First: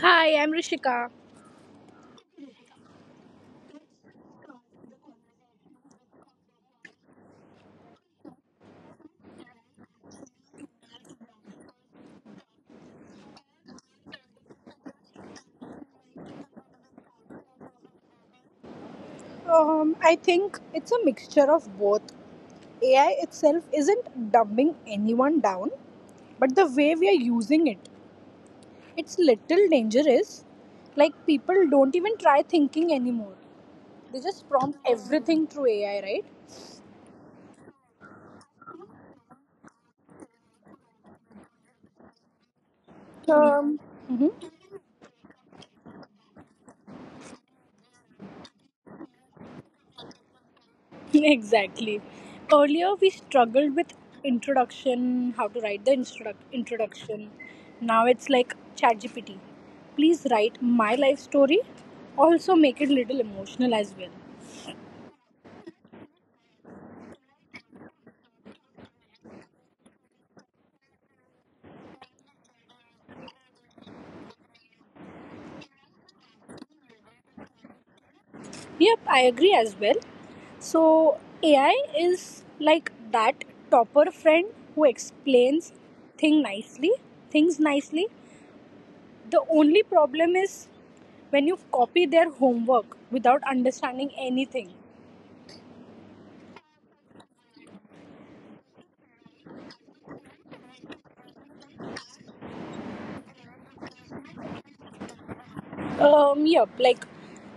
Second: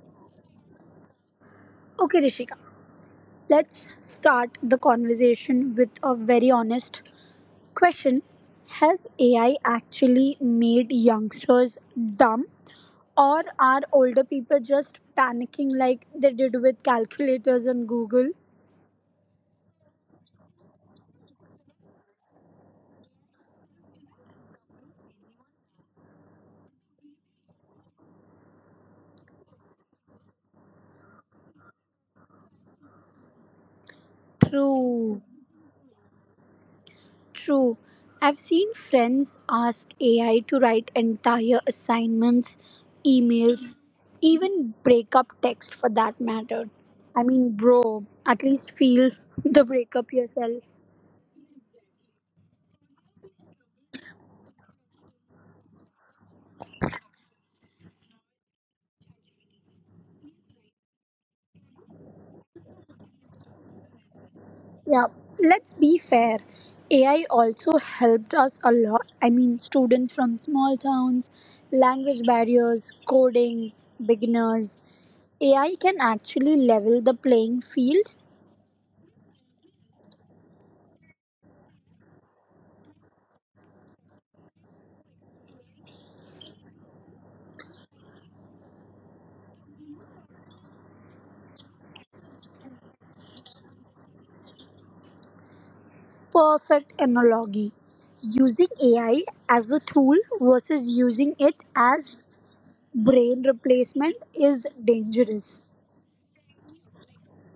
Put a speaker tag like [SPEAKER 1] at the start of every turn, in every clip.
[SPEAKER 1] Hi, I'm Rishika.
[SPEAKER 2] Okay, Rishika, let's start the conversation with a very honest question. Has AI actually made youngsters dumb, or are older people just panicking like they did with calculators and Google?
[SPEAKER 1] I think it's a mixture of both. AI itself isn't dumbing anyone down, but the way we are using it, it's little dangerous. Like people don't even try thinking anymore. They just prompt
[SPEAKER 2] True.
[SPEAKER 1] everything through AI, right?
[SPEAKER 2] True. I've seen friends ask AI to write entire assignments, emails,
[SPEAKER 1] Um, mhm.
[SPEAKER 2] even breakup text for that matter. I mean, bro, at least feel the breakup yourself.
[SPEAKER 1] Exactly. Earlier, we struggled with introduction, how to write the introduction. Now it's like ChatGPT. Please write my life story. Also, make it little emotional as well.
[SPEAKER 2] Yeah, let's be fair. AI also helped us a lot. I mean, students from small towns, language barriers, coding, beginners. AI can actually level the playing field.
[SPEAKER 1] Yep, I agree as well. So, AI is like that topper friend who explains thing nicely, things nicely. The only problem is when you copy their homework without understanding anything.
[SPEAKER 2] Perfect analogy. Using AI as a tool versus using it as brain replacement is dangerous.
[SPEAKER 1] Yeah, like,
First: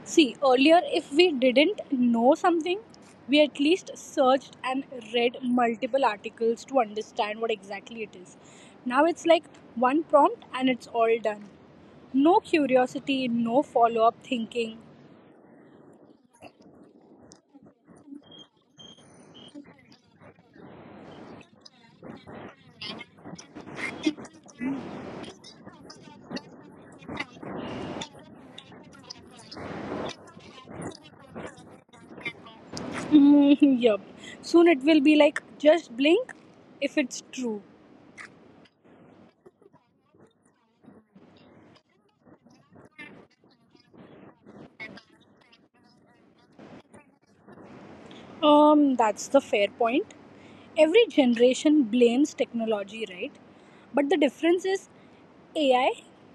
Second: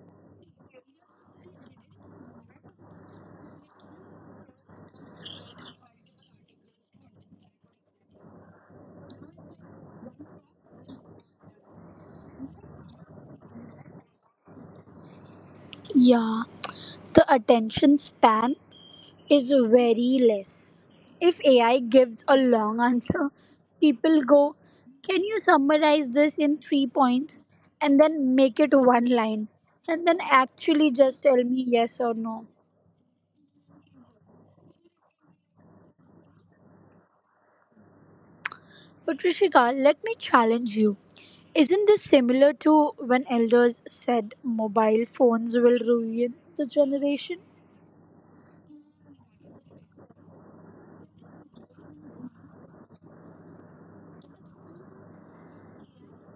[SPEAKER 1] see, earlier if we didn't know something, we at least searched and read multiple articles to understand what exactly it is. Now it's like one prompt and it's all done. No curiosity, no follow up thinking.
[SPEAKER 2] Yeah, the attention span is very less. If AI gives a long answer, people go, "Can you summarize this in 3 points and then make it one line? And then actually just tell me yes or no?"
[SPEAKER 1] Mm, yep. Soon it will be like just blink if it's true.
[SPEAKER 2] But Rishika, let me challenge you. Isn't this similar to when elders said mobile phones will ruin the generation?
[SPEAKER 1] That's the fair point. Every generation blames technology, right? But the difference is AI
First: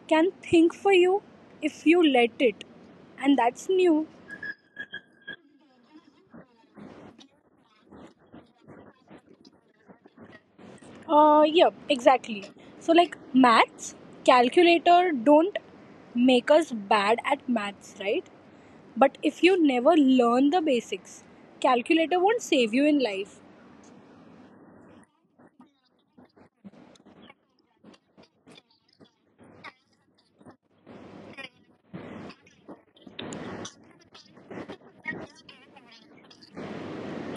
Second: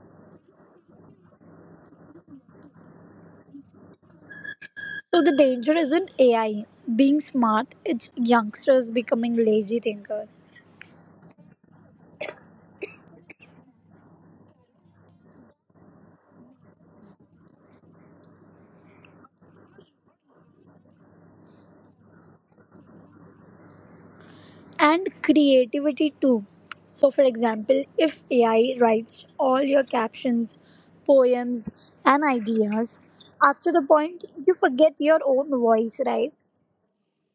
[SPEAKER 1] can think for you if you let it, and that's new.
[SPEAKER 2] So the danger isn't AI being smart, it's youngsters becoming lazy thinkers.
[SPEAKER 1] Yeah, exactly. So, like maths, calculator don't make us bad at maths, right? But if you never learn the basics, calculator won't save you in life.
[SPEAKER 2] And creativity too. So, for example, if AI writes all your captions, poems, and ideas, after the point you forget your own voice, right?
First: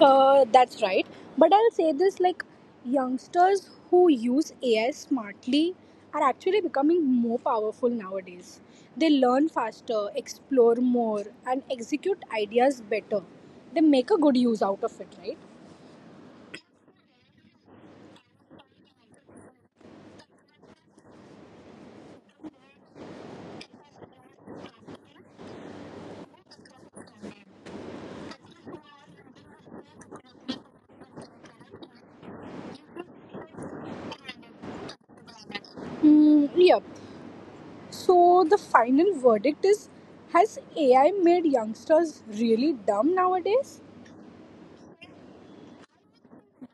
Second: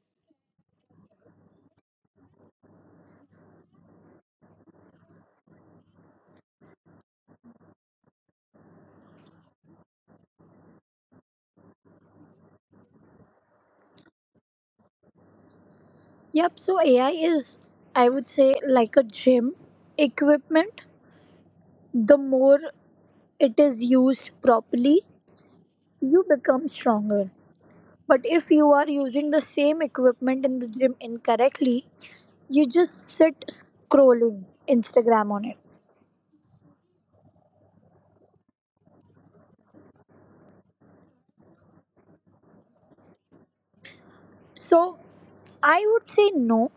[SPEAKER 1] That's right. But I'll say this like youngsters who use AI smartly are actually becoming more powerful nowadays. They learn faster, explore more, and execute ideas better. They make a good use out of it, right?
[SPEAKER 2] Yep, so AI is, I would say, like a gym equipment. The more it is used properly, you become stronger. But if you are using the same equipment in the gym incorrectly, you just sit scrolling Instagram on it.
[SPEAKER 1] Mm, yeah. So the final verdict is, has AI made youngsters really dumb nowadays?
[SPEAKER 2] So I would say no,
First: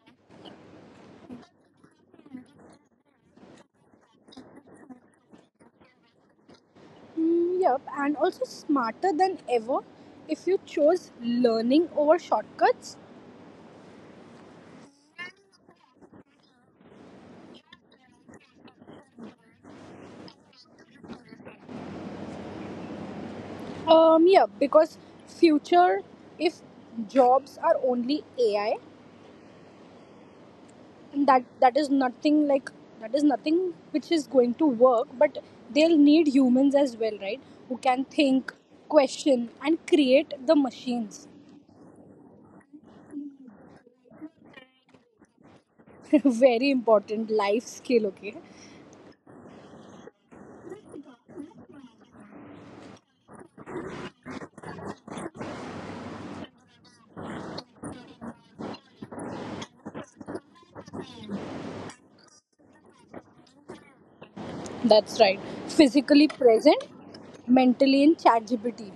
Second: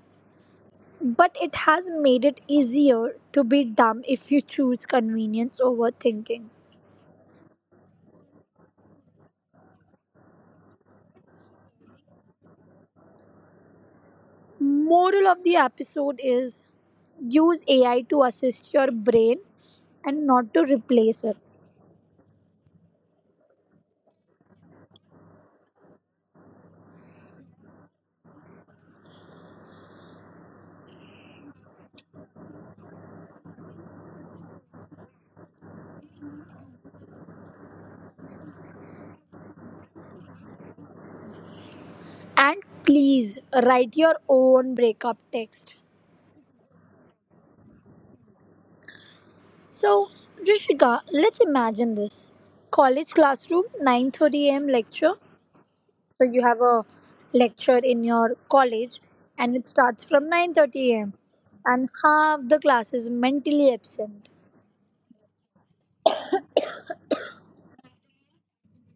[SPEAKER 2] but it has made it easier to be dumb if you choose convenience over thinking.
[SPEAKER 1] Mm, yep, and also smarter than ever if you chose learning over shortcuts.
[SPEAKER 2] Moral of the episode is use AI to assist your brain and not to replace it.
[SPEAKER 1] Yeah, because future, if jobs are only AI, and that is nothing like that is nothing which is going to work, but they'll need humans as well, right? Who can think, question, and create the machines.
[SPEAKER 2] And please write your own breakup text.
[SPEAKER 1] Very important life skill. Okay,
[SPEAKER 2] So, Rishika, let's imagine this. College classroom, 9:30 a.m. lecture. So you have a lecture in your college and it starts from 9:30 a.m. and half the class is mentally absent.
[SPEAKER 1] that's right. Physically present, mentally in ChatGPT.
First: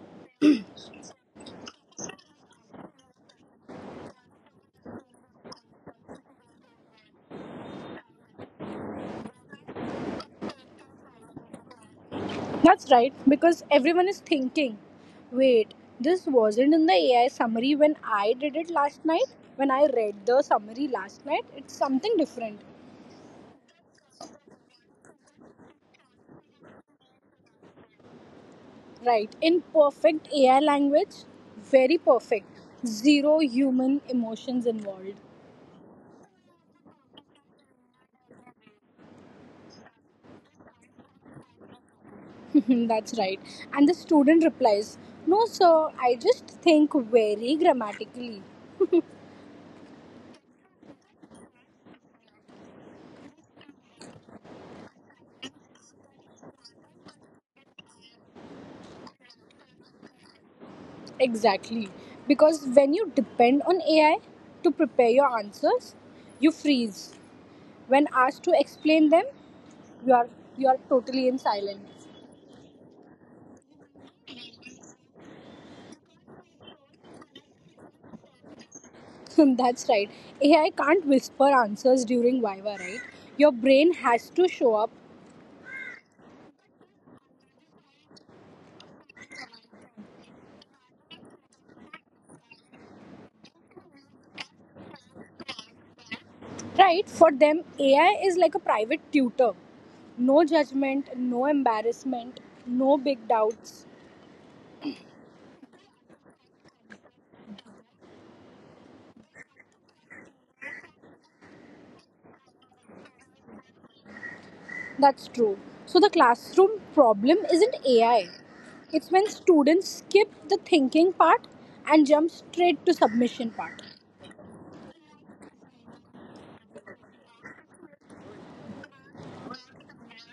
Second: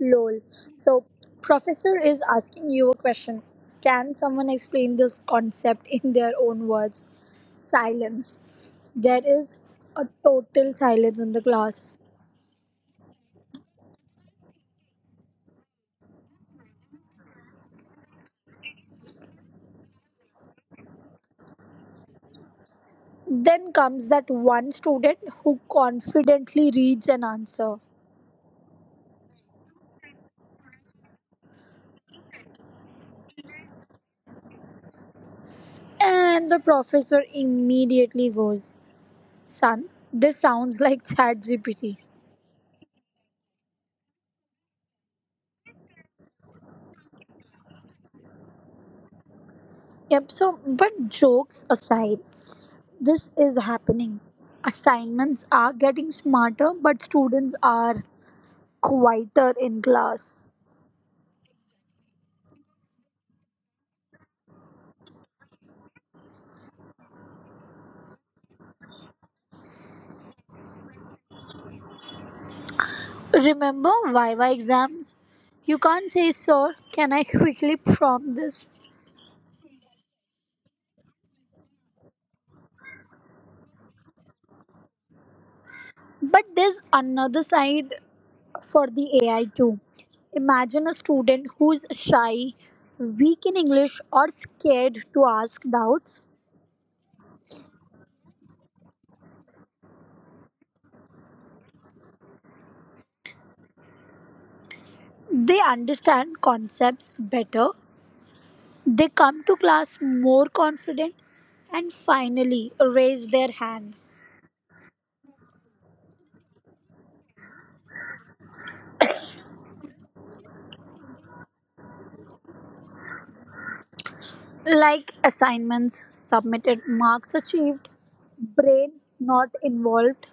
[SPEAKER 2] Lol. So, professor is asking you a question. "Can someone explain this concept in their own words?" Silence. There is a total silence in the class.
[SPEAKER 1] That's right, because everyone is thinking, wait, this wasn't in the AI summary when I did it last night. When I read the summary last night, it's something different.
[SPEAKER 2] Then comes that one student who confidently reads an answer.
[SPEAKER 1] Right, in perfect AI language, very perfect. Zero human emotions involved.
[SPEAKER 2] And the professor immediately goes, "Son, this sounds like ChatGPT."
[SPEAKER 1] That's right. And the student replies, no, sir, I just think very grammatically.
[SPEAKER 2] Yep, so, but jokes aside, this is happening. Assignments are getting smarter, but students are quieter in class.
[SPEAKER 1] Exactly. Because when you depend on AI to prepare your answers, you freeze. When asked to explain them, you are you are totally in silence.
[SPEAKER 2] Remember Viva exams? You can't say, "Sir, can I quickly prompt this?"
[SPEAKER 1] That's right. AI can't whisper answers during viva, right? Your brain has to show up.
[SPEAKER 2] But there's another side for the AI too. Imagine a student who's shy, weak in English, or scared to ask doubts.
[SPEAKER 1] Right, for them AI is like a private tutor, no judgment, no embarrassment, no big doubts.
[SPEAKER 2] They understand concepts better. They come to class more confident and finally raise their hand.
[SPEAKER 1] That's true. So the classroom problem isn't AI, it's when students skip the thinking part and jump straight to submission part.
[SPEAKER 2] Like assignments submitted, marks achieved, brain not involved.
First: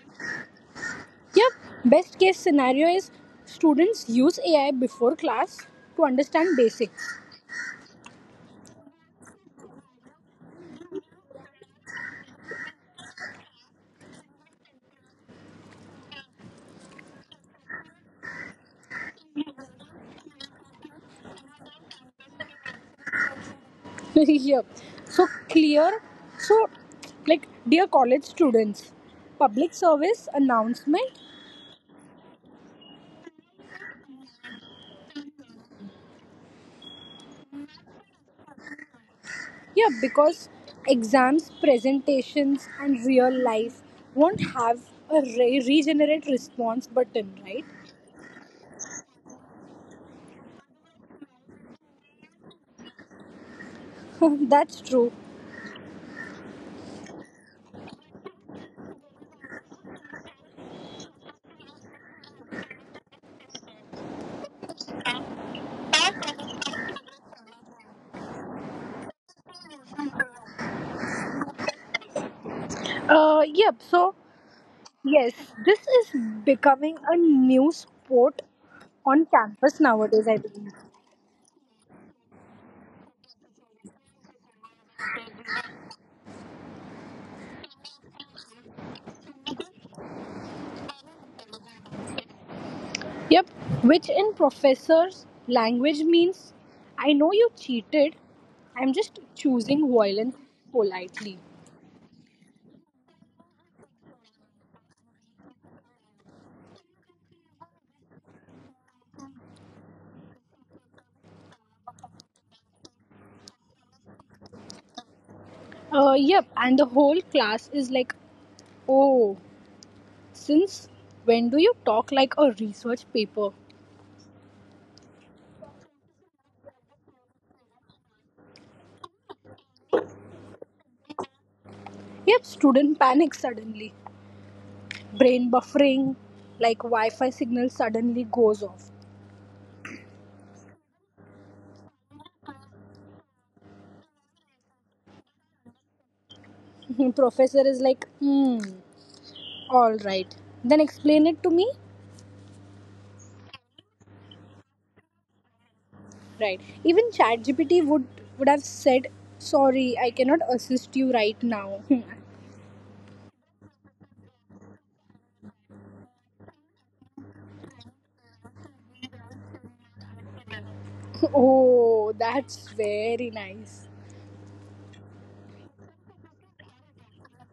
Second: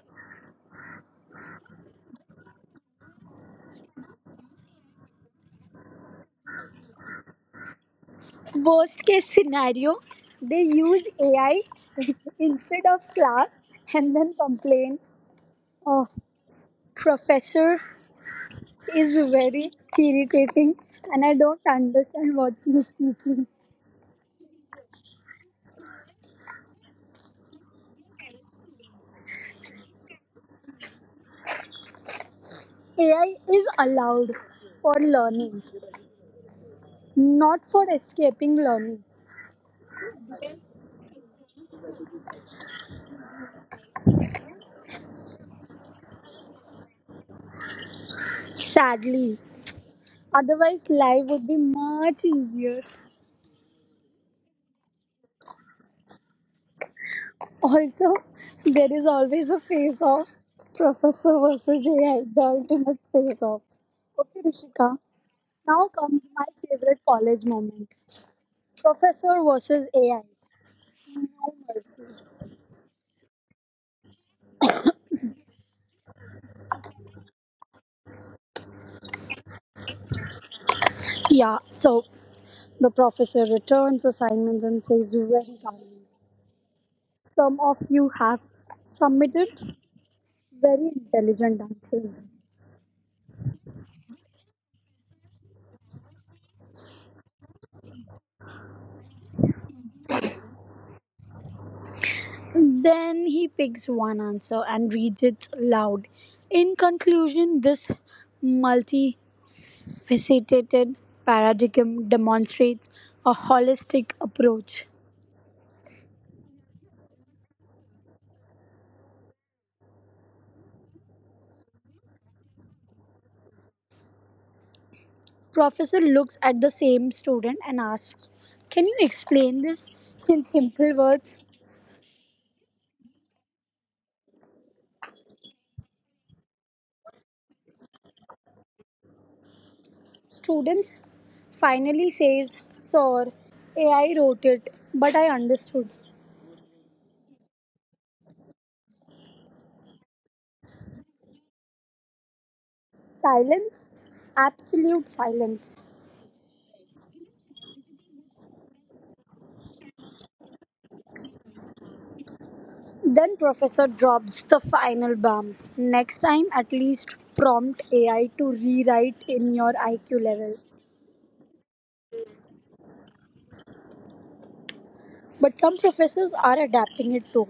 [SPEAKER 1] Yep. Best case scenario is students use AI before class to understand basics.
[SPEAKER 2] Worst case scenario, they use AI instead of class and then complain, "Oh, professor is very irritating and I don't understand what he is teaching."
[SPEAKER 1] Yep. So clear. So, like dear college students, public service announcement.
[SPEAKER 2] AI is allowed for learning, not for escaping learning.
[SPEAKER 1] Yeah, because exams, presentations, and real life won't have a regenerate response button, right?
[SPEAKER 2] Sadly, otherwise, life would be much easier.
[SPEAKER 1] That's true.
[SPEAKER 2] Also, there is always a face off. Professor versus AI, the ultimate face off. Okay, Rishika, now comes my favorite college moment. Professor versus AI. No mercy.
[SPEAKER 1] Yep. So yes, this is becoming a new sport on campus nowadays, I believe.
[SPEAKER 2] Yeah, so the professor returns assignments and says very calmly, "Some of you have submitted very intelligent answers."
[SPEAKER 1] Yep, which in professor's language means I know you cheated, I'm just choosing violence politely.
[SPEAKER 2] Then he picks one answer and reads it loud. "In conclusion, this multifaceted paradigm demonstrates a holistic approach."
[SPEAKER 1] Yep, and the whole class is like, oh, since when do you talk like a research paper?
[SPEAKER 2] Professor looks at the same student and asks, "Can you explain this in simple words?"
[SPEAKER 1] Yep, student panics suddenly. Brain buffering, like Wi Fi signal suddenly goes off.
[SPEAKER 2] Students finally says, "Sir, AI wrote it, but I understood."
[SPEAKER 1] Professor is like, hmm. All right. Then explain it to me.
[SPEAKER 2] Silence? Absolute silence.
[SPEAKER 1] Right. Even ChatGPT would have said, "Sorry, I cannot assist you right now."
[SPEAKER 2] Then Professor drops the final bomb. "Next time, at least prompt AI to rewrite in your IQ level."
[SPEAKER 1] Oh, that's very nice.
[SPEAKER 2] But some professors are adapting it too.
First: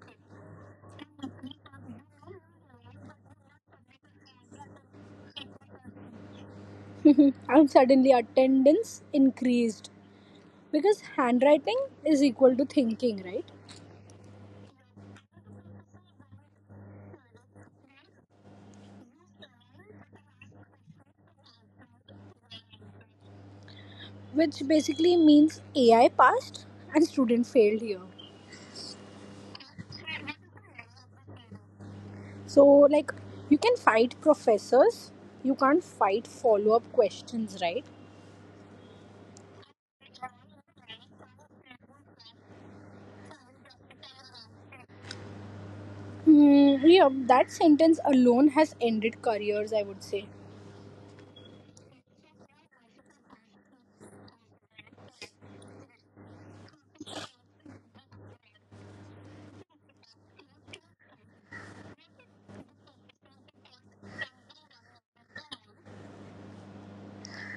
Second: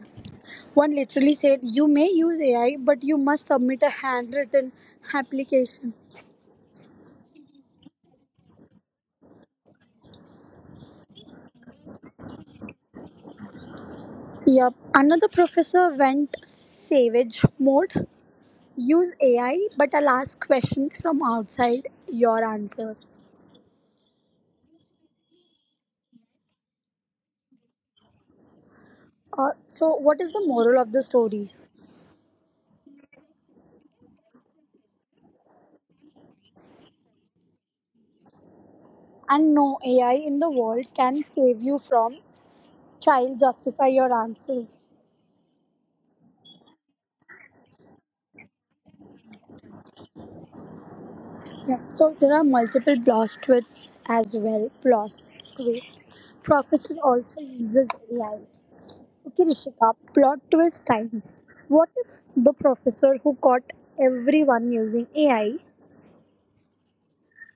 [SPEAKER 2] One literally said, "You may use AI, but you must submit a handwritten application."
[SPEAKER 1] And suddenly attendance increased because handwriting is equal to thinking, right?
[SPEAKER 2] Yup. Another professor went savage mode. "Use AI, but I'll ask questions from outside your answer."
[SPEAKER 1] Which basically means AI passed and student failed here.
[SPEAKER 2] So, what is the moral of the story?
[SPEAKER 1] So like you can fight professors, you can't fight follow-up questions, right?
[SPEAKER 2] And no AI in the world can save you from child justify your answers.
[SPEAKER 1] Hmm, yeah, that sentence alone has ended careers, I would say.
[SPEAKER 2] Yeah. So there are multiple plot twists as well. Plot twist. Professor also uses AI. Okay, Rishika, plot twist time. What if the professor who caught everyone using AI?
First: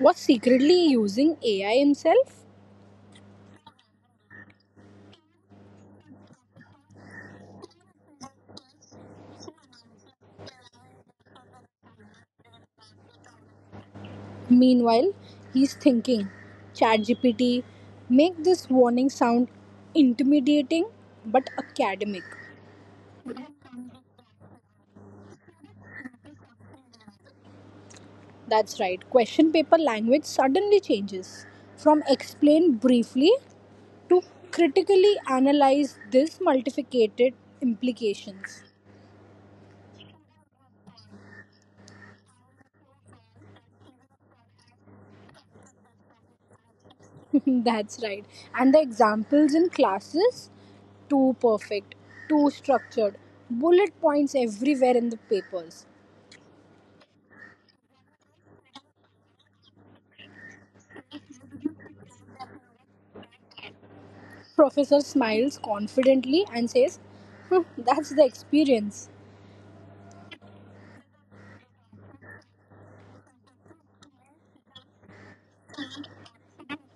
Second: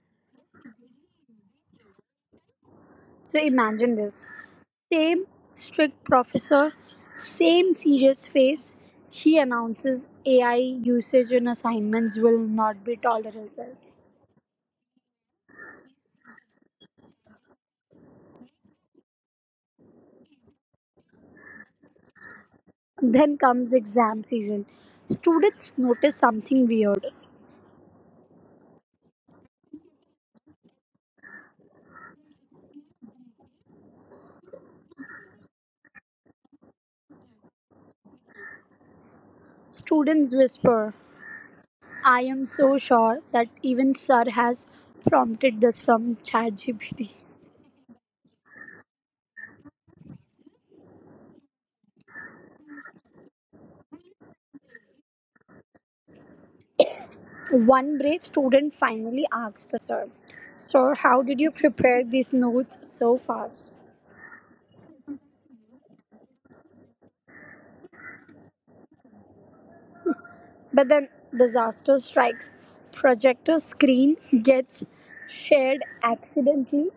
[SPEAKER 1] Was secretly using AI himself?
[SPEAKER 2] So imagine this. Same strict professor, same serious face. She announces AI usage in assignments will not be tolerated.
[SPEAKER 1] Meanwhile, he's thinking, ChatGPT, make this warning sound intimidating but academic.
[SPEAKER 2] Then comes exam season. Students notice something weird.
[SPEAKER 1] That's right, question paper language suddenly changes from explain briefly to critically analyze this multiplicated implications.
[SPEAKER 2] Students whisper, "I am so sure that even sir has prompted this from ChatGPT."
[SPEAKER 1] That's right. And the examples in classes, too perfect, too structured, bullet points everywhere in the papers.
[SPEAKER 2] One brave student finally asks the sir, "Sir, how did you prepare these notes so fast?"
[SPEAKER 1] Professor smiles confidently and says, "Hmm, that's the experience."
[SPEAKER 2] But then disaster strikes. Projector screen gets shared accidentally.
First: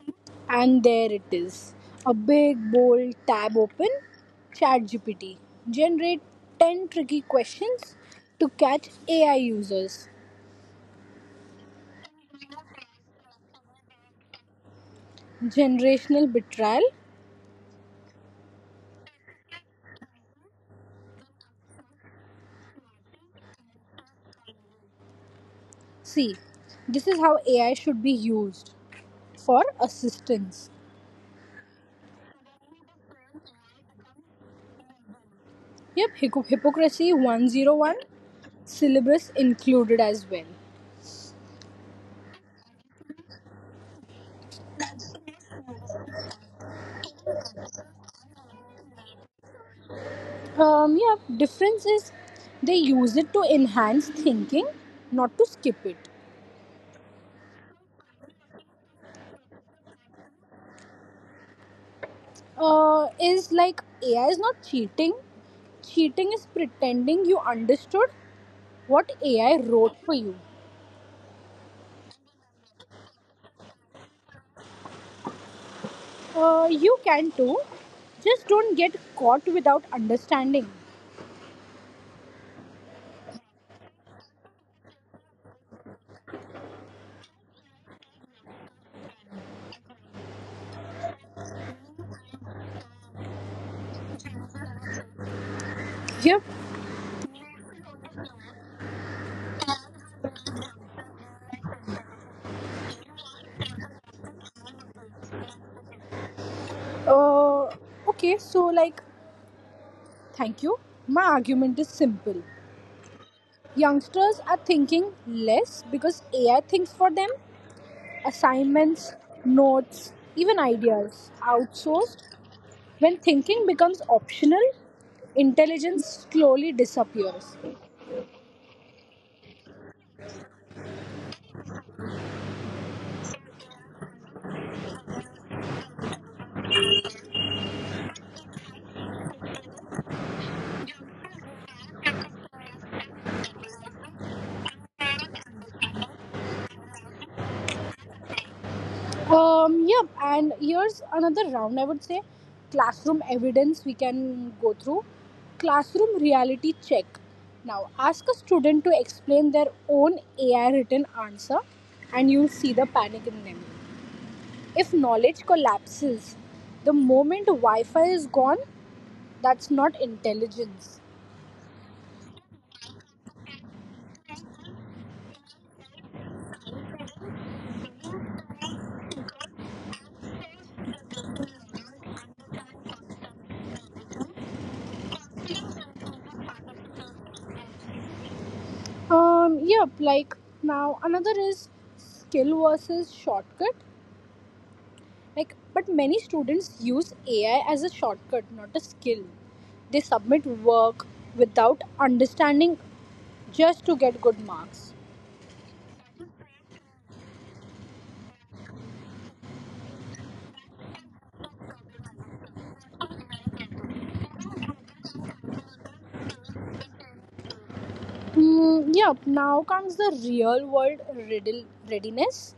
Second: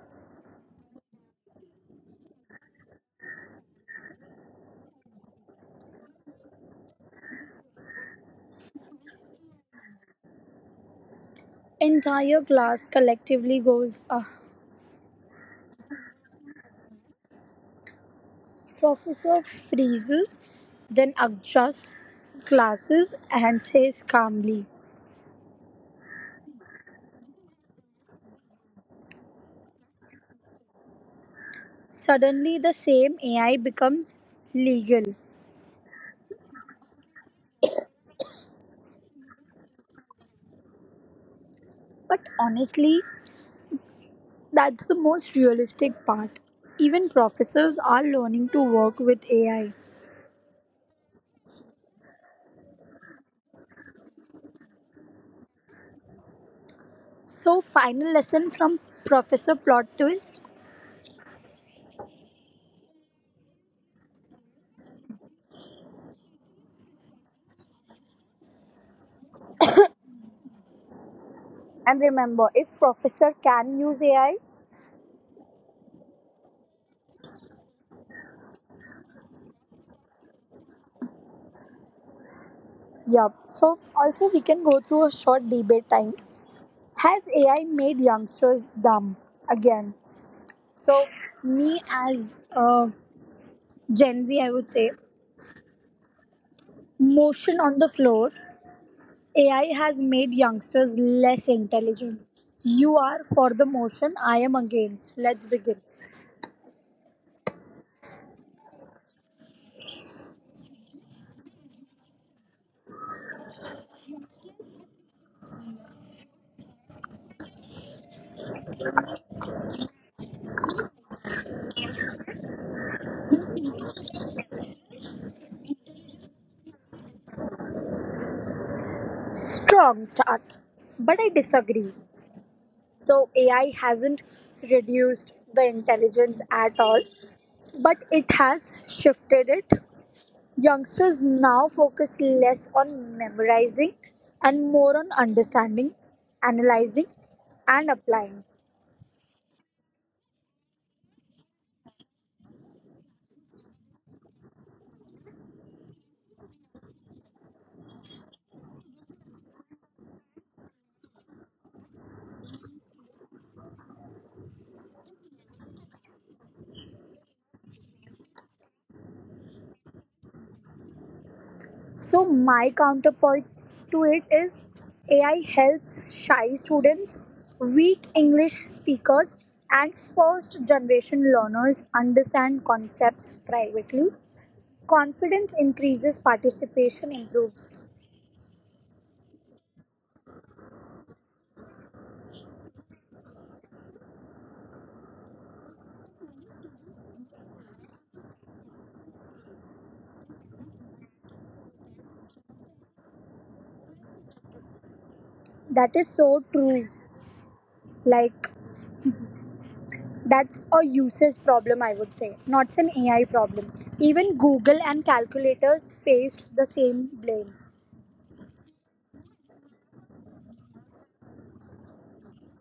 [SPEAKER 1] And there it is. A big bold tab open, ChatGPT. Generate 10 tricky questions to catch AI users.
[SPEAKER 2] Entire class collectively goes, "Ah."
[SPEAKER 1] Generational betrayal.
[SPEAKER 2] Professor freezes, then adjusts glasses and says calmly.
[SPEAKER 1] See, this is how AI should be used, for assistance.
[SPEAKER 2] Suddenly, the same AI becomes legal.
[SPEAKER 1] Yep, Hypocrisy 101, syllabus included as well.
[SPEAKER 2] But honestly, that's the most realistic part. Even professors are learning to work with AI.
[SPEAKER 1] Yeah, difference is they use it to enhance thinking, not to skip it.
[SPEAKER 2] So, final lesson from Professor Plot Twist.
[SPEAKER 1] Is like AI is not cheating. Cheating is pretending you understood what AI wrote for you.
[SPEAKER 2] And remember, if Professor can use AI,
[SPEAKER 1] You can too. Just don't get caught without understanding.
[SPEAKER 2] yup. So, also, we can go through a short debate time. Has AI made youngsters dumb? Again, so, me as a Gen Z, I would say,
[SPEAKER 1] Yep.
[SPEAKER 2] motion on the floor. AI has made youngsters less intelligent. You are for the motion, I am against. Let's begin.
[SPEAKER 1] Uh, okay, so like, thank you. My argument is simple. Youngsters are thinking less because AI thinks for them. Assignments, notes, even ideas outsourced. When thinking becomes optional, intelligence slowly disappears.
[SPEAKER 2] Strong start, but I disagree. So, AI hasn't reduced the intelligence at all, but it has shifted it. Youngsters now focus less on memorizing and more on understanding, analyzing, and applying.
[SPEAKER 1] Yeah, and here's another round I would say, classroom evidence we can go through. Classroom reality check. Now, ask a student to explain their own AI written answer, and you'll see the panic in them. If knowledge collapses the moment Wi Fi is gone, that's not intelligence.
[SPEAKER 2] So, my counterpoint to it is AI helps shy students, weak English speakers, and first generation learners understand concepts privately. Confidence increases, participation improves.
[SPEAKER 1] Yep, like now another is skill versus shortcut. Like, but many students use AI as a shortcut, not a skill. They submit work without understanding just to get good marks.
[SPEAKER 2] That is so true. Like, that's a usage problem, I would say, not an AI problem. Even Google and calculators faced the same blame.
[SPEAKER 1] Mm, yeah, now comes the real world riddle readiness.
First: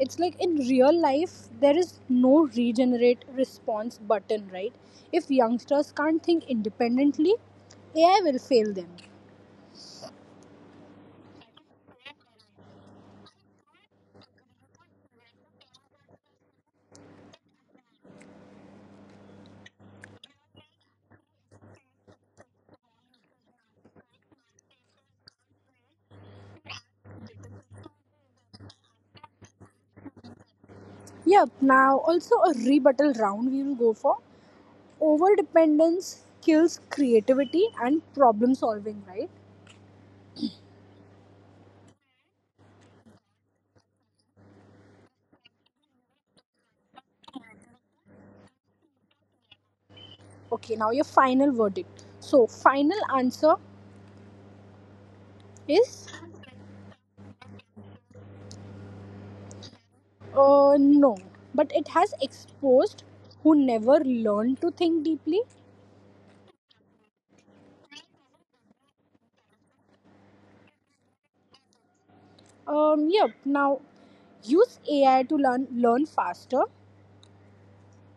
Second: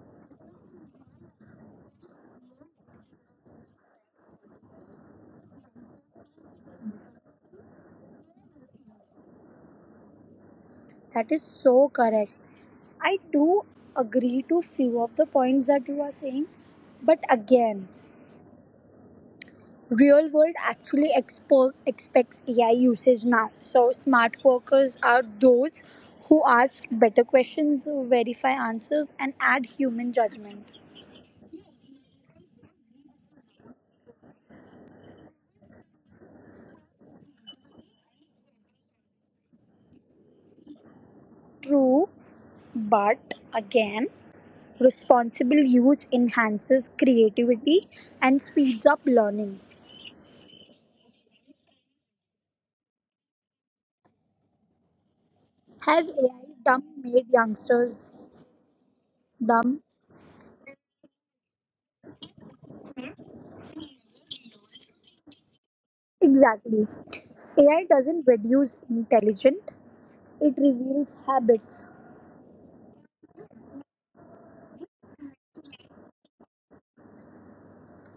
[SPEAKER 1] It's like in real life, there is no regenerate response button, right? If youngsters can't think independently, AI will fail them.
[SPEAKER 2] That is so correct. I do agree to few of the points that you are saying, but again, real world actually expects AI usage now. So smart workers are those who ask better questions, verify answers, and add human judgment.
[SPEAKER 1] Yeah, now also a rebuttal round we will go for. Over dependence kills creativity and problem solving, right?
[SPEAKER 2] True, but again, responsible use enhances creativity and speeds up learning.
[SPEAKER 1] Okay, now your final verdict. So, final answer is,
[SPEAKER 2] Has AI dumb made youngsters dumb?
[SPEAKER 1] No, but it has exposed who never learn to think deeply.
[SPEAKER 2] Exactly. AI doesn't reduce intelligence, it reveals habits.
[SPEAKER 1] Yep. Now, use AI to learn faster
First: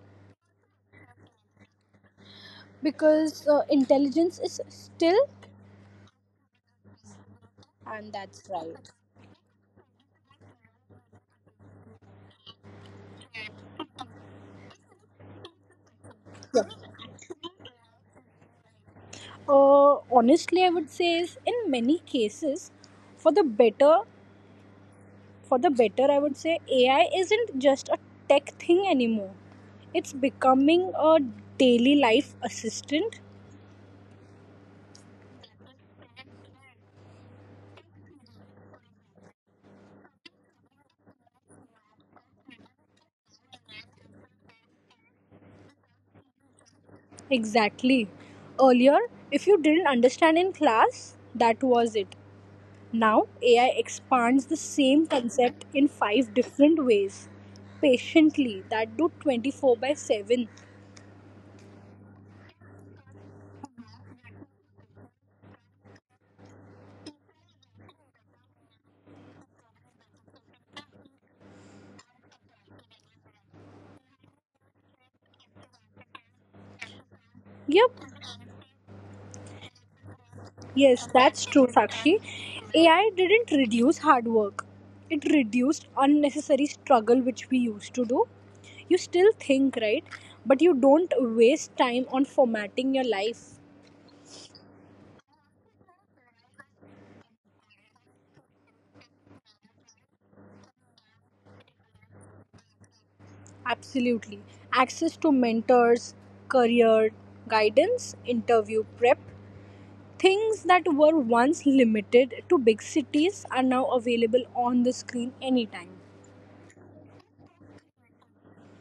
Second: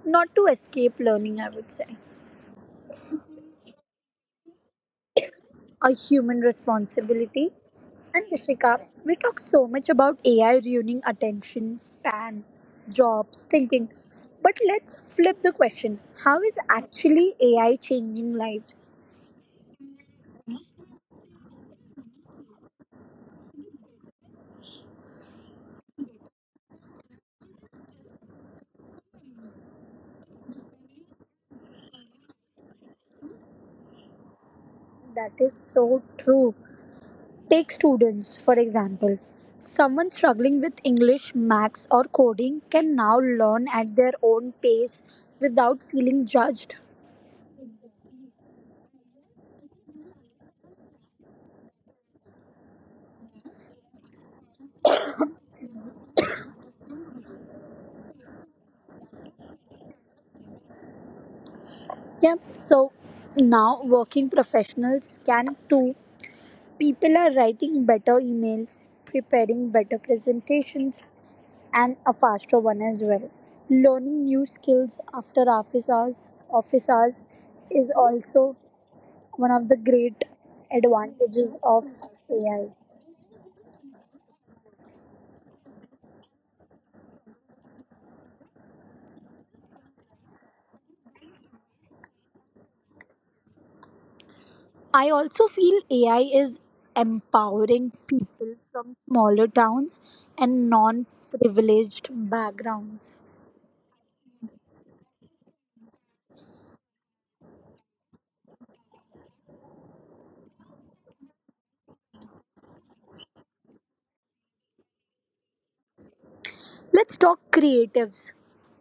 [SPEAKER 2] Not to escape learning, I would say.
[SPEAKER 1] because intelligence is still,
[SPEAKER 2] A human responsibility.
[SPEAKER 1] and
[SPEAKER 2] And
[SPEAKER 1] that's
[SPEAKER 2] Dishika,
[SPEAKER 1] right.
[SPEAKER 2] we talk so much about AI ruining attention span, jobs, thinking. But let's flip the question. How is actually AI changing lives?
[SPEAKER 1] Honestly, I would say is in many cases, for the better, for the better, I would say AI isn't just a tech thing anymore. It's becoming a daily life assistant.
[SPEAKER 2] That is so true. Take students, for example. Someone struggling with English, maths, or coding can now learn at their own pace without feeling judged.
[SPEAKER 1] Exactly. Earlier, if you didn't understand in class, that was it. Now, AI expands the same concept in five different ways, patiently, that do 24 by 7.
[SPEAKER 2] Yeah, so now working professionals can too. People are writing better emails, preparing better presentations, and a faster one as well. Learning new skills after office hours is
[SPEAKER 1] Yep,
[SPEAKER 2] also one of the great
[SPEAKER 1] yes, that's
[SPEAKER 2] advantages
[SPEAKER 1] true,
[SPEAKER 2] of
[SPEAKER 1] Sakshi.
[SPEAKER 2] AI.
[SPEAKER 1] AI didn't reduce hard work, it reduced unnecessary struggle which we used to do. You still think, right? But you don't waste time on formatting your life.
[SPEAKER 2] I also feel AI is empowering people from smaller towns and non privileged backgrounds.
[SPEAKER 1] Absolutely. Access to mentors, career guidance, interview prep, things that were once limited to big cities are now available on the screen anytime.
[SPEAKER 2] Let's talk creatives,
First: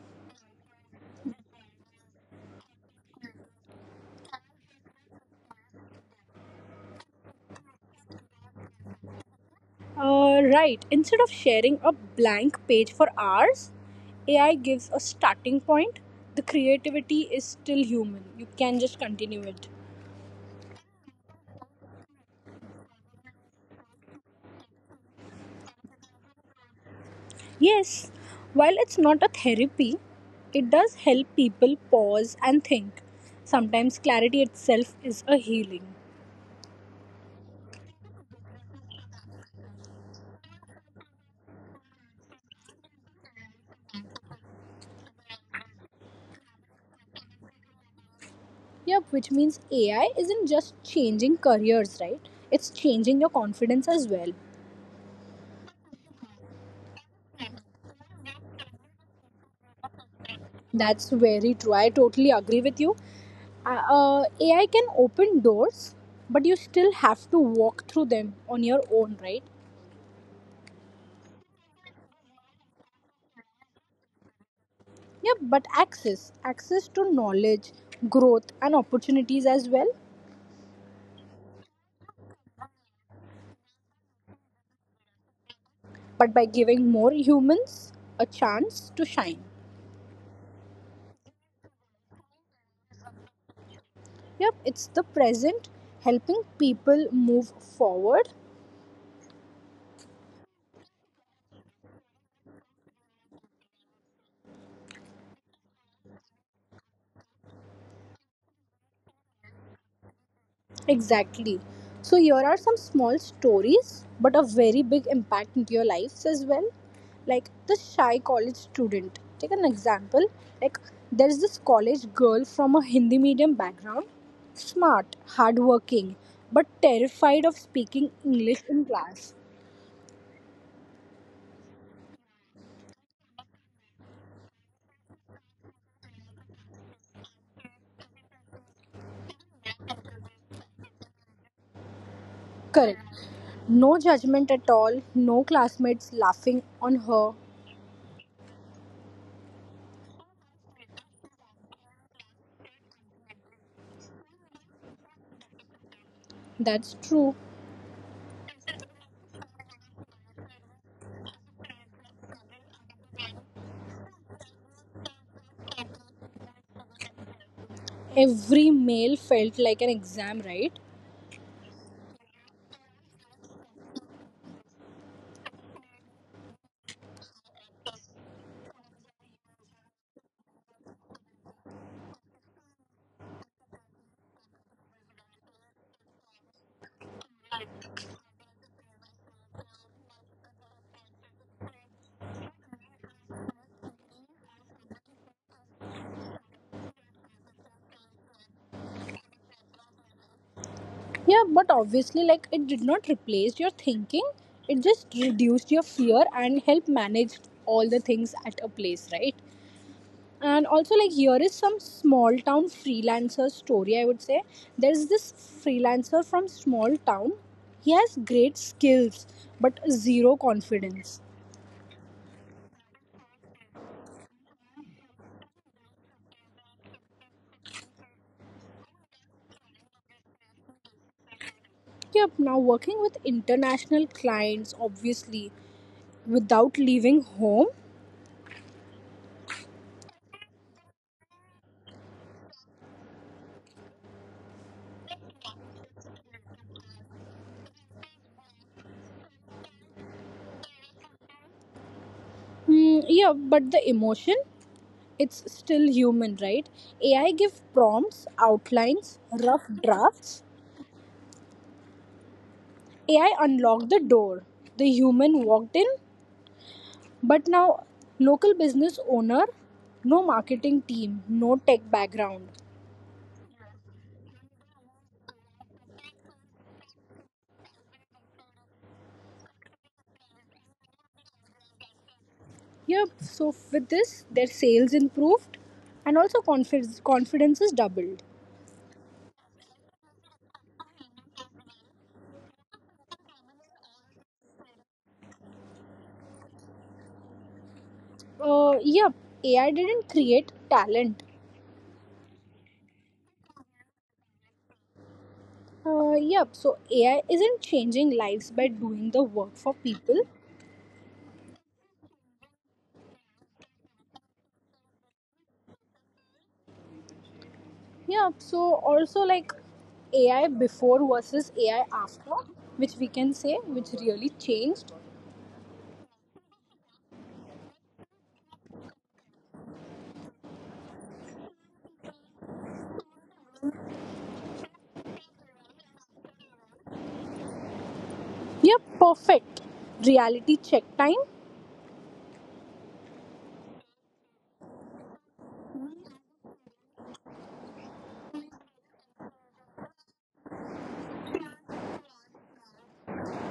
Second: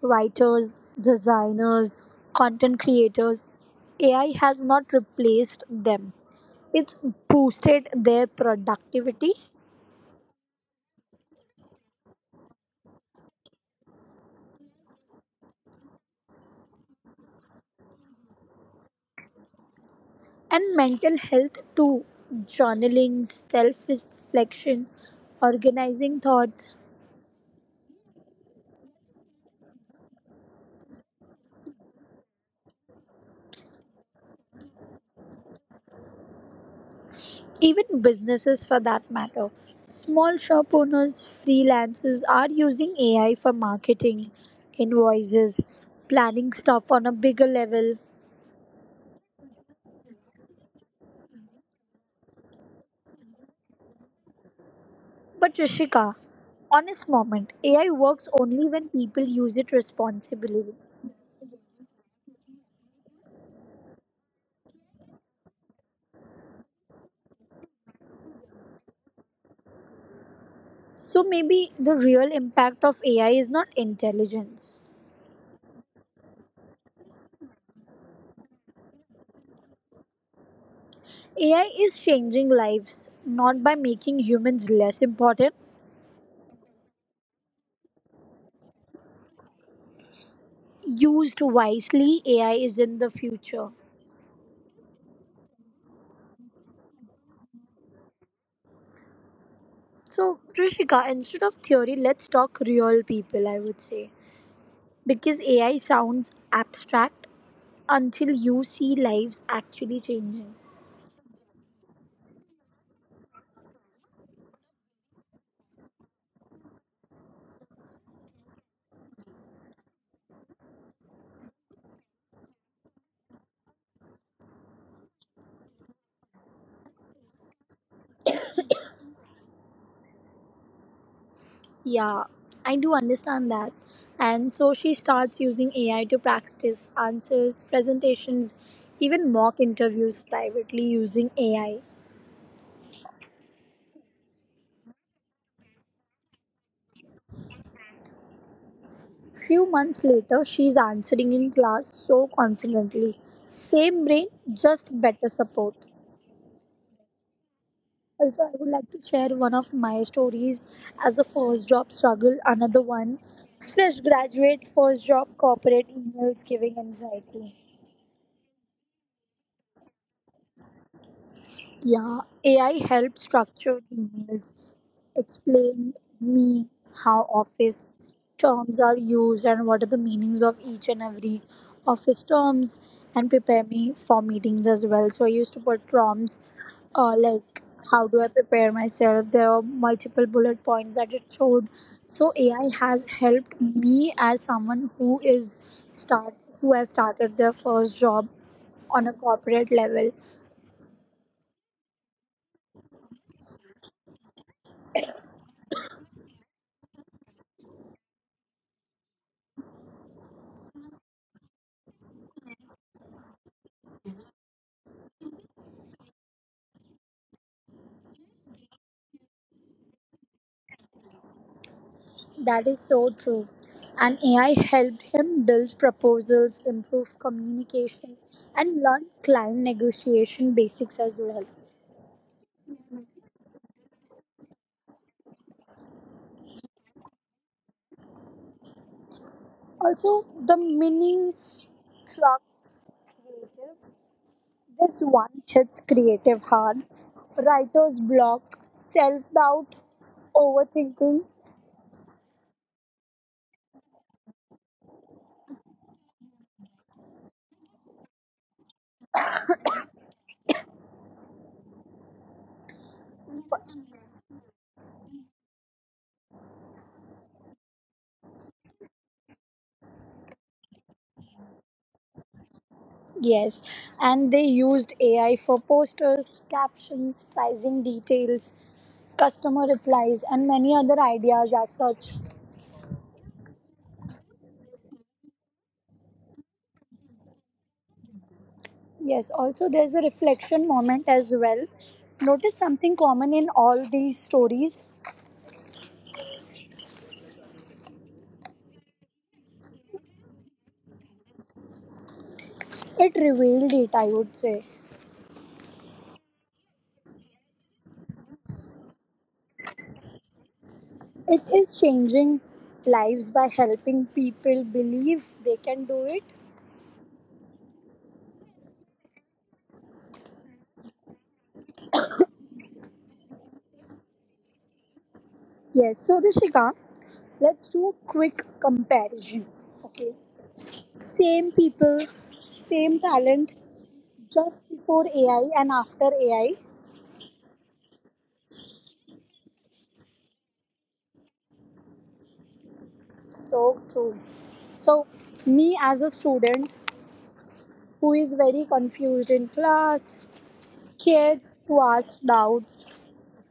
[SPEAKER 2] writers, designers, content creators. AI has not replaced them, it's boosted their productivity
[SPEAKER 1] Right, instead of sharing a blank page for hours, AI gives a starting point. The creativity is still human. You can just continue it.
[SPEAKER 2] and mental health too. Journaling, self reflection, organizing thoughts.
[SPEAKER 1] Yes, while it's not a therapy, it does help people pause and think. Sometimes clarity itself is a healing.
[SPEAKER 2] Even businesses, for that matter. Small shop owners, freelancers are using AI for marketing, invoices, planning stuff on a bigger level.
[SPEAKER 1] Yep, which means AI isn't just changing careers, right? It's changing your confidence as well.
[SPEAKER 2] But Rishika, honest moment, AI works only when people use it responsibly.
[SPEAKER 1] That's very true. I totally agree with you. AI can open doors, but you still have to walk through them on your own, right?
[SPEAKER 2] So maybe the real impact of AI is not intelligence.
[SPEAKER 1] Yep, but access, access to knowledge, growth, and opportunities as well,
[SPEAKER 2] AI is changing lives, not by making humans less important.
[SPEAKER 1] but by giving more humans a chance to shine.
[SPEAKER 2] Used wisely, AI is in the future.
[SPEAKER 1] Yep, it's the present helping people move forward.
[SPEAKER 2] So, Trishika, instead of theory, let's talk real people, I would say. Because AI sounds abstract until you see lives actually changing.
[SPEAKER 1] Exactly. So, here are some small stories, but a very big impact into your lives as well. Like the shy college student. Take an example. Like, there's this college girl from a Hindi medium background, smart, hardworking, but terrified of speaking English in class.
[SPEAKER 2] Yeah, I do understand that. And so she starts using AI to practice answers, presentations, even mock interviews privately using AI.
[SPEAKER 1] Correct. No judgment at all, no classmates laughing on her.
[SPEAKER 2] Few months later, she's answering in class so confidently. Same brain, just better support.
[SPEAKER 1] That's true.
[SPEAKER 2] Also, I would like to share one of my stories as a first job struggle, another one. Fresh graduate, first job, corporate emails giving anxiety.
[SPEAKER 1] Every mail felt like an exam, right?
[SPEAKER 2] Yeah, AI helped structure emails, explain me how office terms are used and what are the meanings of each and every office terms and prepare me for meetings as well. So I used to put prompts like how do I prepare myself? There are multiple bullet points that it showed. So AI has helped me as someone who is start who has started their first job on a corporate level.
[SPEAKER 1] Yeah, but obviously, like, it did not replace your thinking, it just reduced your fear and helped manage all the things at a place, right? And also, like, here is some small town freelancer story, I would say. There's this freelancer from small town. He has great skills, but zero confidence.
[SPEAKER 2] That is so true. And AI helped him build proposals, improve communication, and learn client negotiation basics as well.
[SPEAKER 1] Yep, now working with international clients, obviously, without leaving home.
[SPEAKER 2] Also, the mini struck. This one hits creative hard. Writer's block, self doubt, overthinking.
[SPEAKER 1] Hmm, yeah, but the emotion, it's still human, right? AI give prompts, outlines, rough drafts. AI unlocked the door. The human walked in, but now local business owner, no marketing team, no tech background.
[SPEAKER 2] Yes, and they used AI for posters, captions, pricing details, customer replies, and many other ideas as such.
[SPEAKER 1] Yep, so with this, their sales improved and also confidence is doubled.
[SPEAKER 2] Yes, also there's a reflection moment as well. Notice something common in all these stories.
[SPEAKER 1] Yep, AI didn't create talent.
[SPEAKER 2] It revealed it, I would say.
[SPEAKER 1] Yep, so AI isn't changing lives by doing the work for people.
[SPEAKER 2] It is changing lives by helping people believe they can do it.
[SPEAKER 1] Yep, so also like AI before versus AI after, which we can say, which really changed.
[SPEAKER 2] Yes, so Rishika, let's do a quick comparison. Okay, same people, same talent just before AI and after AI.
[SPEAKER 1] Yep, perfect. Reality check time.
[SPEAKER 2] So true. So, me as a student who is very confused in class, scared to ask doubts,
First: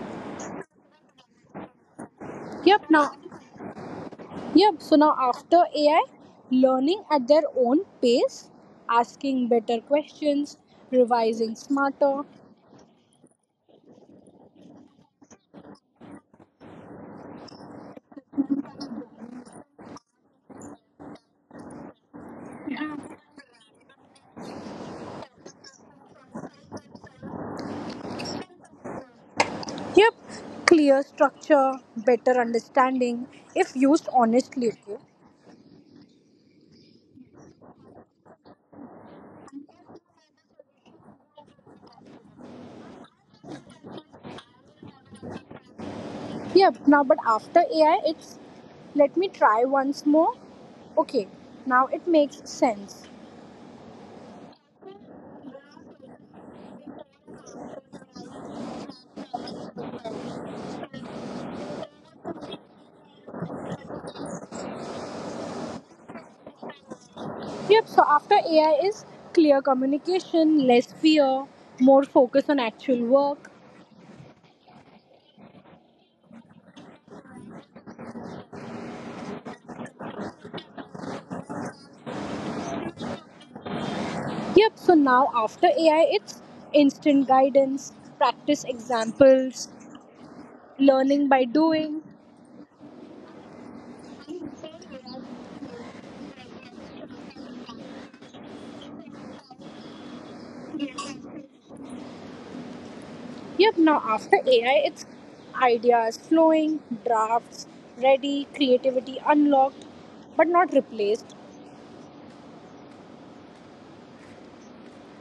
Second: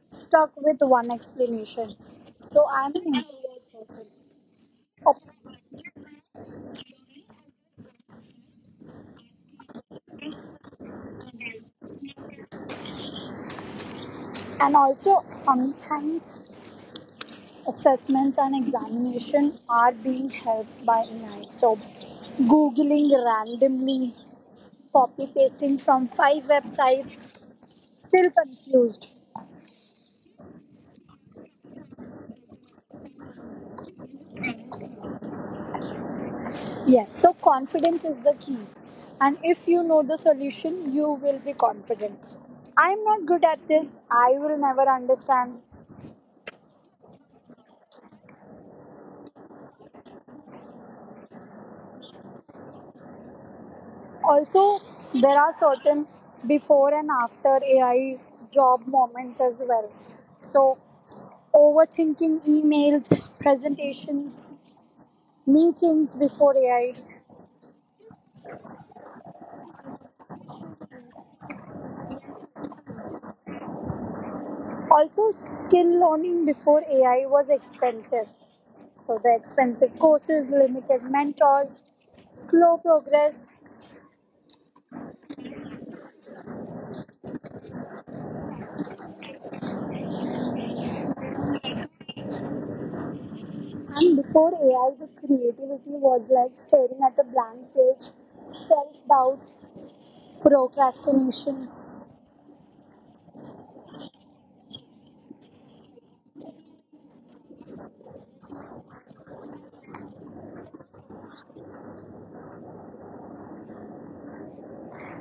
[SPEAKER 2] stuck with one explanation. So,
[SPEAKER 1] Yep,
[SPEAKER 2] I'm an
[SPEAKER 1] now,
[SPEAKER 2] introvert person.
[SPEAKER 1] yep, so now
[SPEAKER 2] Oh,
[SPEAKER 1] after AI, learning at their own pace, asking better questions, revising smarter.
[SPEAKER 2] and also, sometimes assessments and examination are being helped by AI. So, googling randomly, copy pasting from 5 websites, still confused.
[SPEAKER 1] Yep, clear structure, better understanding if used honestly. Okay.
[SPEAKER 2] Yes, so confidence is the key. And if you know the solution, you will be confident. I'm not good at this, I will never understand.
[SPEAKER 1] Yep. Now, but after AI, it's let me try once more. Okay. Now it makes sense.
[SPEAKER 2] Also, there are certain before and after AI job moments as well. So, overthinking emails, presentations, meetings before AI.
[SPEAKER 1] Yep. So after AI is clear communication, less fear, more focus on actual work.
[SPEAKER 2] Also, skill learning before AI was expensive. So, the expensive courses, limited mentors, slow progress.
[SPEAKER 1] Yep. So now after AI, it's instant guidance, practice examples, learning by doing.
[SPEAKER 2] And before AI, the creativity was like staring at a blank page, self doubt, procrastination.
[SPEAKER 1] Yep, now after AI, it's ideas flowing, drafts ready, creativity unlocked, but not replaced.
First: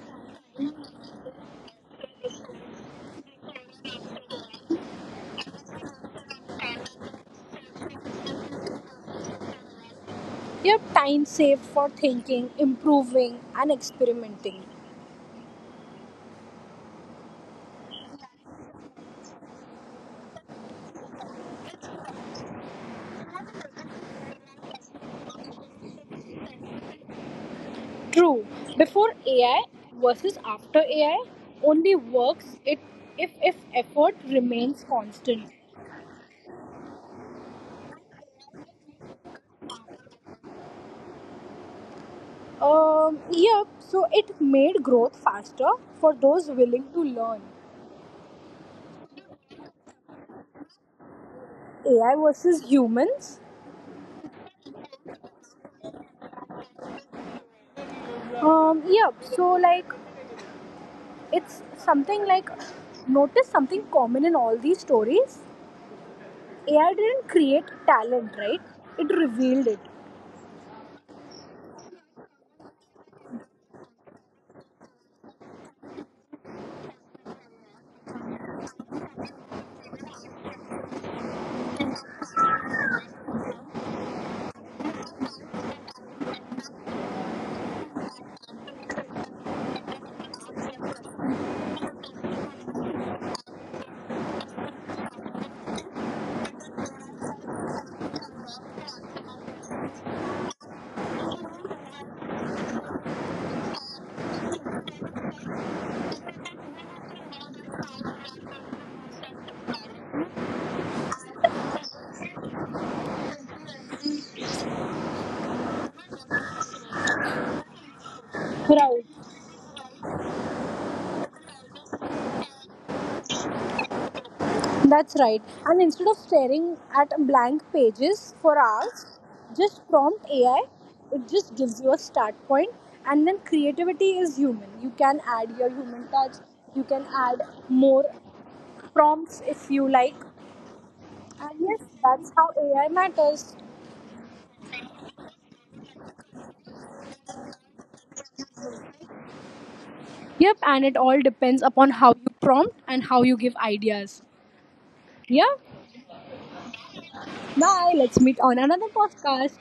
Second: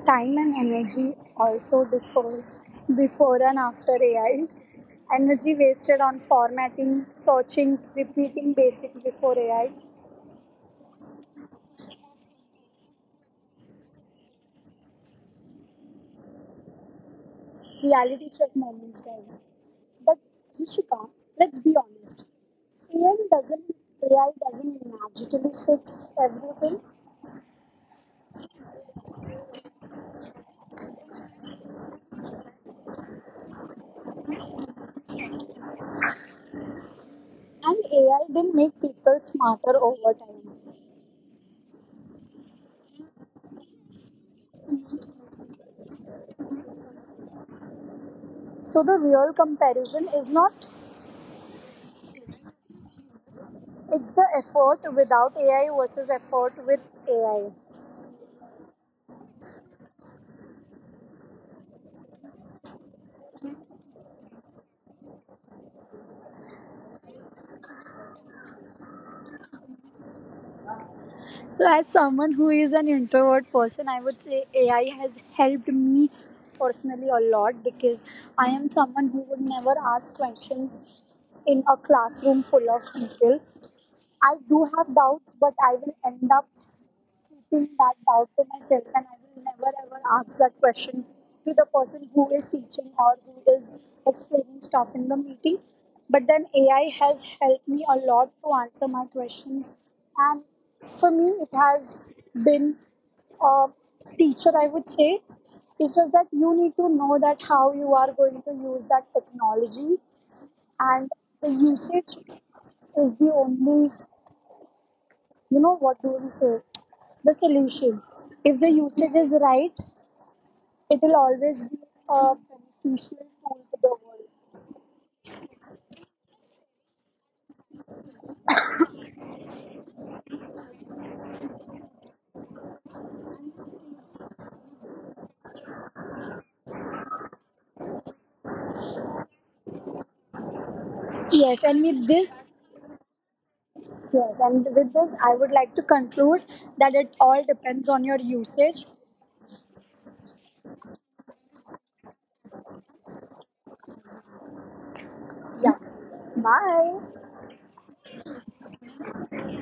[SPEAKER 2] Time and energy also differs before and after AI. Energy wasted on formatting, searching, repeating basics before AI
[SPEAKER 1] Yep, time saved for thinking, improving, and experimenting.
[SPEAKER 2] reality check moments, guys. But Rishika, let's be honest. AI doesn't AI doesn't magically fix everything,
[SPEAKER 1] True, before AI versus after AI only works it if effort remains constant.
[SPEAKER 2] and AI didn't make people smarter over time.
[SPEAKER 1] Yep, so it made growth faster for those willing to learn.
[SPEAKER 2] So the real comparison is not
[SPEAKER 1] AI versus humans.
[SPEAKER 2] it's the effort without AI versus effort with AI.
[SPEAKER 1] Yeah, so like it's something like, notice something common in all these stories. AI didn't create talent, right? It revealed it.
[SPEAKER 2] So, as someone who is an introvert person, I would say AI has helped me personally a lot because I am someone who would never ask questions in a classroom full of people. I do have doubts, but I will end up feel that doubt to myself and I will never ever ask that question to the person who is teaching or who is explaining stuff in the meeting. But then AI has helped me a lot to answer my questions, and for me, it has been a teacher, I would say. It's just that you need to know that how you are going to use that technology, and the usage is the only what do we say the solution if the
[SPEAKER 1] Right,
[SPEAKER 2] usage is right it will always be a beneficial tool for the world.
[SPEAKER 1] that's right, and instead of staring at blank pages for hours, just prompt AI. It just gives you a start point and then creativity is human. You can add your human touch. You can add more prompts if you like, and
[SPEAKER 2] yes
[SPEAKER 1] yes,
[SPEAKER 2] and with
[SPEAKER 1] that's
[SPEAKER 2] this
[SPEAKER 1] how AI matters.
[SPEAKER 2] yes and with this I would like to conclude that it all depends on your usage.
[SPEAKER 1] Yep, and it all depends upon how you prompt and how you give ideas. Yeah.
[SPEAKER 2] Yeah. Bye.
[SPEAKER 1] Bye. Let's meet on another podcast.